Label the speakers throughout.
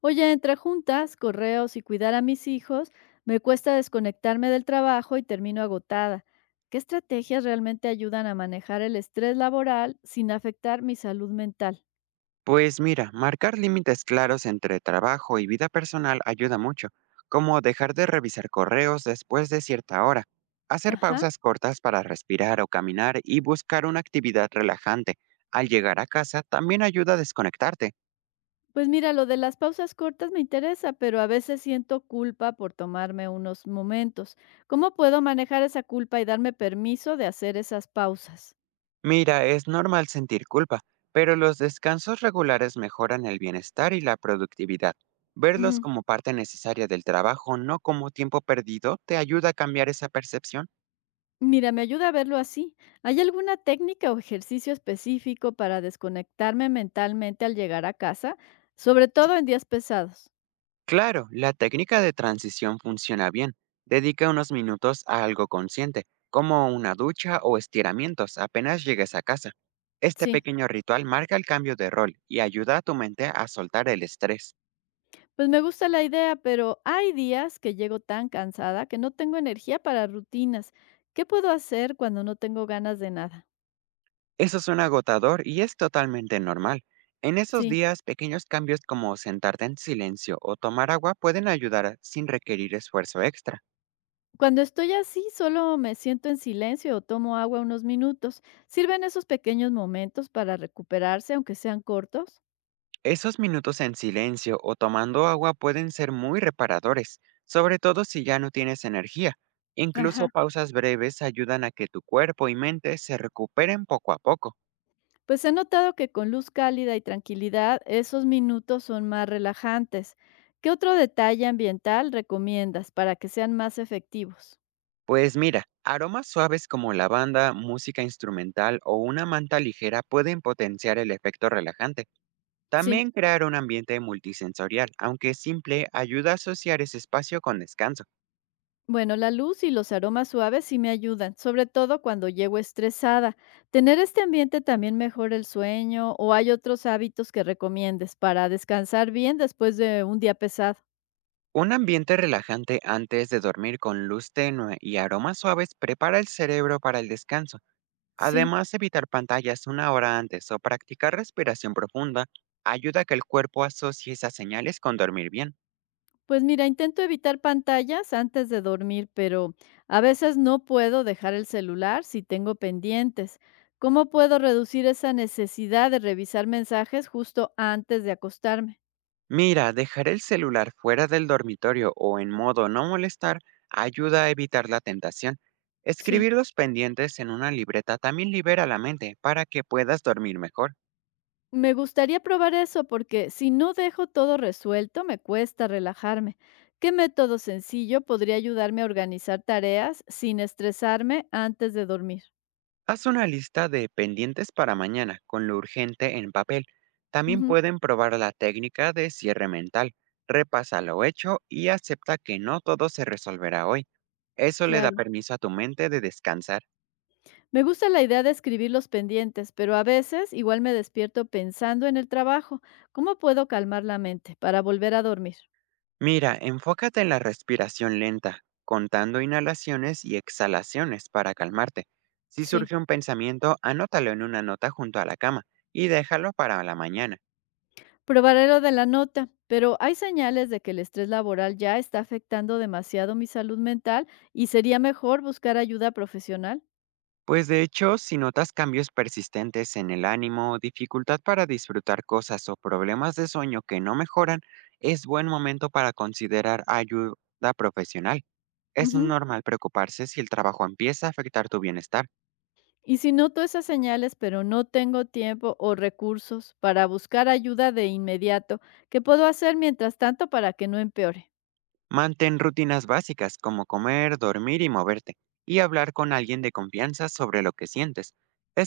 Speaker 1: Oye, entre juntas, correos y cuidar a mis hijos, me cuesta desconectarme del trabajo y termino agotada. ¿Qué estrategias realmente ayudan a manejar el estrés laboral sin afectar mi salud mental?
Speaker 2: Pues mira, marcar límites claros entre trabajo y vida personal ayuda mucho, como dejar de revisar correos después de cierta hora, hacer
Speaker 1: Ajá.
Speaker 2: pausas cortas para respirar o caminar y buscar una actividad relajante. Al llegar a casa también ayuda a desconectarte.
Speaker 1: Pues mira, lo de las pausas cortas me interesa, pero a veces siento culpa por tomarme unos momentos. ¿Cómo puedo manejar esa culpa y darme permiso de hacer esas pausas?
Speaker 2: Mira, es normal sentir culpa, pero los descansos regulares mejoran el bienestar y la productividad. Verlos
Speaker 1: Ujú.
Speaker 2: como parte necesaria del trabajo, no como tiempo perdido, te ayuda a cambiar esa percepción.
Speaker 1: Mira, me ayuda a verlo así. ¿Hay alguna técnica o ejercicio específico para desconectarme mentalmente al llegar a casa? Sobre todo en días pesados.
Speaker 2: Claro, la técnica de transición funciona bien. Dedica unos minutos a algo consciente, como una ducha o estiramientos apenas llegues a casa. Este
Speaker 1: Sí,
Speaker 2: pequeño ritual marca el cambio de rol y ayuda a tu mente a soltar el estrés.
Speaker 1: pues me gusta la idea, pero hay días que llego tan cansada que no tengo energía para rutinas. ¿Qué puedo hacer cuando no tengo ganas de nada?
Speaker 2: Eso es un agotador y es totalmente normal. En esos
Speaker 1: Sí,
Speaker 2: días, pequeños cambios como sentarte en silencio o tomar agua pueden ayudar sin requerir esfuerzo extra.
Speaker 1: cuando estoy así, solo me siento en silencio o tomo agua unos minutos. ¿Sirven esos pequeños momentos para recuperarse, aunque sean cortos?
Speaker 2: Esos minutos en silencio o tomando agua pueden ser muy reparadores, sobre todo si ya no tienes energía. Incluso
Speaker 1: Ajá.
Speaker 2: pausas breves ayudan a que tu cuerpo y mente se recuperen poco a poco.
Speaker 1: Pues he notado que con luz cálida y tranquilidad esos minutos son más relajantes. ¿Qué otro detalle ambiental recomiendas para que sean más efectivos?
Speaker 2: Pues mira, aromas suaves como lavanda, música instrumental o una manta ligera pueden potenciar el efecto relajante.
Speaker 1: Sí,
Speaker 2: También crear un ambiente multisensorial, aunque simple, ayuda a asociar ese espacio con descanso.
Speaker 1: bueno, la luz y los aromas suaves sí me ayudan, sobre todo cuando llego estresada. ¿Tener este ambiente también mejora el sueño o hay otros hábitos que recomiendes para descansar bien después de un día pesado?
Speaker 2: Un ambiente relajante antes de dormir con luz tenue y aromas suaves prepara el cerebro para el descanso.
Speaker 1: Sí.
Speaker 2: Además, evitar pantallas una hora antes o practicar respiración profunda ayuda a que el cuerpo asocie esas señales con dormir bien.
Speaker 1: Pues mira, intento evitar pantallas antes de dormir, pero a veces no puedo dejar el celular si tengo pendientes. ¿Cómo puedo reducir esa necesidad de revisar mensajes justo antes de acostarme?
Speaker 2: Mira, dejar el celular fuera del dormitorio o en modo no molestar ayuda a evitar la tentación.
Speaker 1: Sí,
Speaker 2: Escribir los pendientes en una libreta también libera la mente para que puedas dormir mejor.
Speaker 1: me gustaría probar eso porque si no dejo todo resuelto, me cuesta relajarme. ¿Qué método sencillo podría ayudarme a organizar tareas sin estresarme antes de dormir?
Speaker 2: Haz una lista de pendientes para mañana con lo urgente en papel. También
Speaker 1: Ujú,
Speaker 2: pueden probar la técnica de cierre mental. Repasa lo hecho y acepta que no todo se resolverá hoy. Eso le da
Speaker 1: claro.
Speaker 2: permiso a tu mente de descansar.
Speaker 1: Me gusta la idea de escribir los pendientes, pero a veces igual me despierto pensando en el trabajo. ¿Cómo puedo calmar la mente para volver a dormir?
Speaker 2: Mira, enfócate en la respiración lenta, contando inhalaciones y exhalaciones para calmarte. Si
Speaker 1: Sí,
Speaker 2: surge un pensamiento, anótalo en una nota junto a la cama y déjalo para la mañana.
Speaker 1: probaré lo de la nota, pero hay señales de que el estrés laboral ya está afectando demasiado mi salud mental y sería mejor buscar ayuda profesional.
Speaker 2: Pues de hecho, si notas cambios persistentes en el ánimo, dificultad para disfrutar cosas o problemas de sueño que no mejoran, es buen momento para considerar ayuda profesional. Es
Speaker 1: Ujú.
Speaker 2: normal preocuparse si el trabajo empieza a afectar tu bienestar.
Speaker 1: Y si noto esas señales, pero no tengo tiempo o recursos para buscar ayuda de inmediato, ¿qué puedo hacer mientras tanto para que no empeore?
Speaker 2: Mantén rutinas básicas como comer, dormir y moverte, y hablar con alguien de confianza sobre lo que sientes.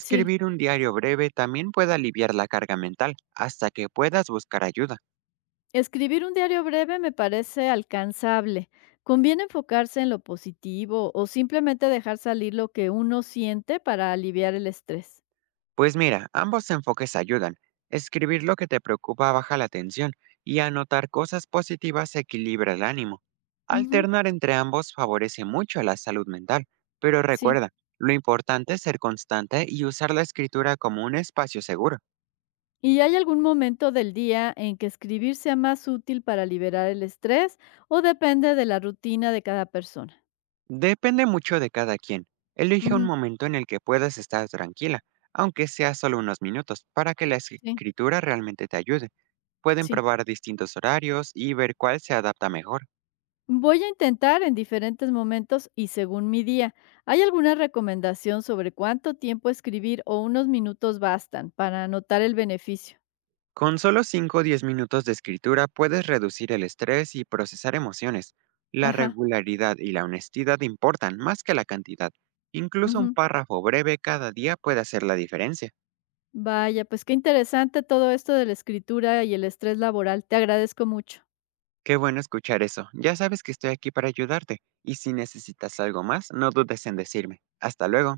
Speaker 1: Sí.
Speaker 2: un diario breve también puede aliviar la carga mental hasta que puedas buscar ayuda.
Speaker 1: Escribir un diario breve me parece alcanzable. ¿Conviene enfocarse en lo positivo o simplemente dejar salir lo que uno siente para aliviar el estrés?
Speaker 2: Pues mira, ambos enfoques ayudan. Escribir lo que te preocupa baja la tensión y anotar cosas positivas equilibra el ánimo.
Speaker 1: Ujú,
Speaker 2: Alternar entre ambos favorece mucho a la salud mental, pero
Speaker 1: sí.
Speaker 2: recuerda, lo importante es ser constante y usar la escritura como un espacio seguro.
Speaker 1: ¿Y hay algún momento del día en que escribir sea más útil para liberar el estrés o depende de la rutina de cada persona?
Speaker 2: Depende mucho de cada quien. Elige un
Speaker 1: Ujú,
Speaker 2: momento en el que puedas estar tranquila, aunque sea solo unos minutos, para que la
Speaker 1: sí,
Speaker 2: escritura realmente te ayude. Pueden
Speaker 1: sí.
Speaker 2: probar distintos horarios y ver cuál se adapta mejor.
Speaker 1: Voy a intentar en diferentes momentos y según mi día. ¿Hay alguna recomendación sobre cuánto tiempo escribir o unos minutos bastan para notar el beneficio?
Speaker 2: Con solo 5 o 10 minutos de escritura puedes reducir el estrés y procesar emociones. La
Speaker 1: Ajá,
Speaker 2: regularidad y la honestidad importan más que la cantidad. Incluso un
Speaker 1: ujú.
Speaker 2: párrafo breve cada día puede hacer la diferencia.
Speaker 1: Vaya, pues qué interesante todo esto de la escritura y el estrés laboral. Te agradezco mucho.
Speaker 2: Qué bueno escuchar eso. Ya sabes que estoy aquí para ayudarte. Y si necesitas algo más, no dudes en decirme. Hasta luego.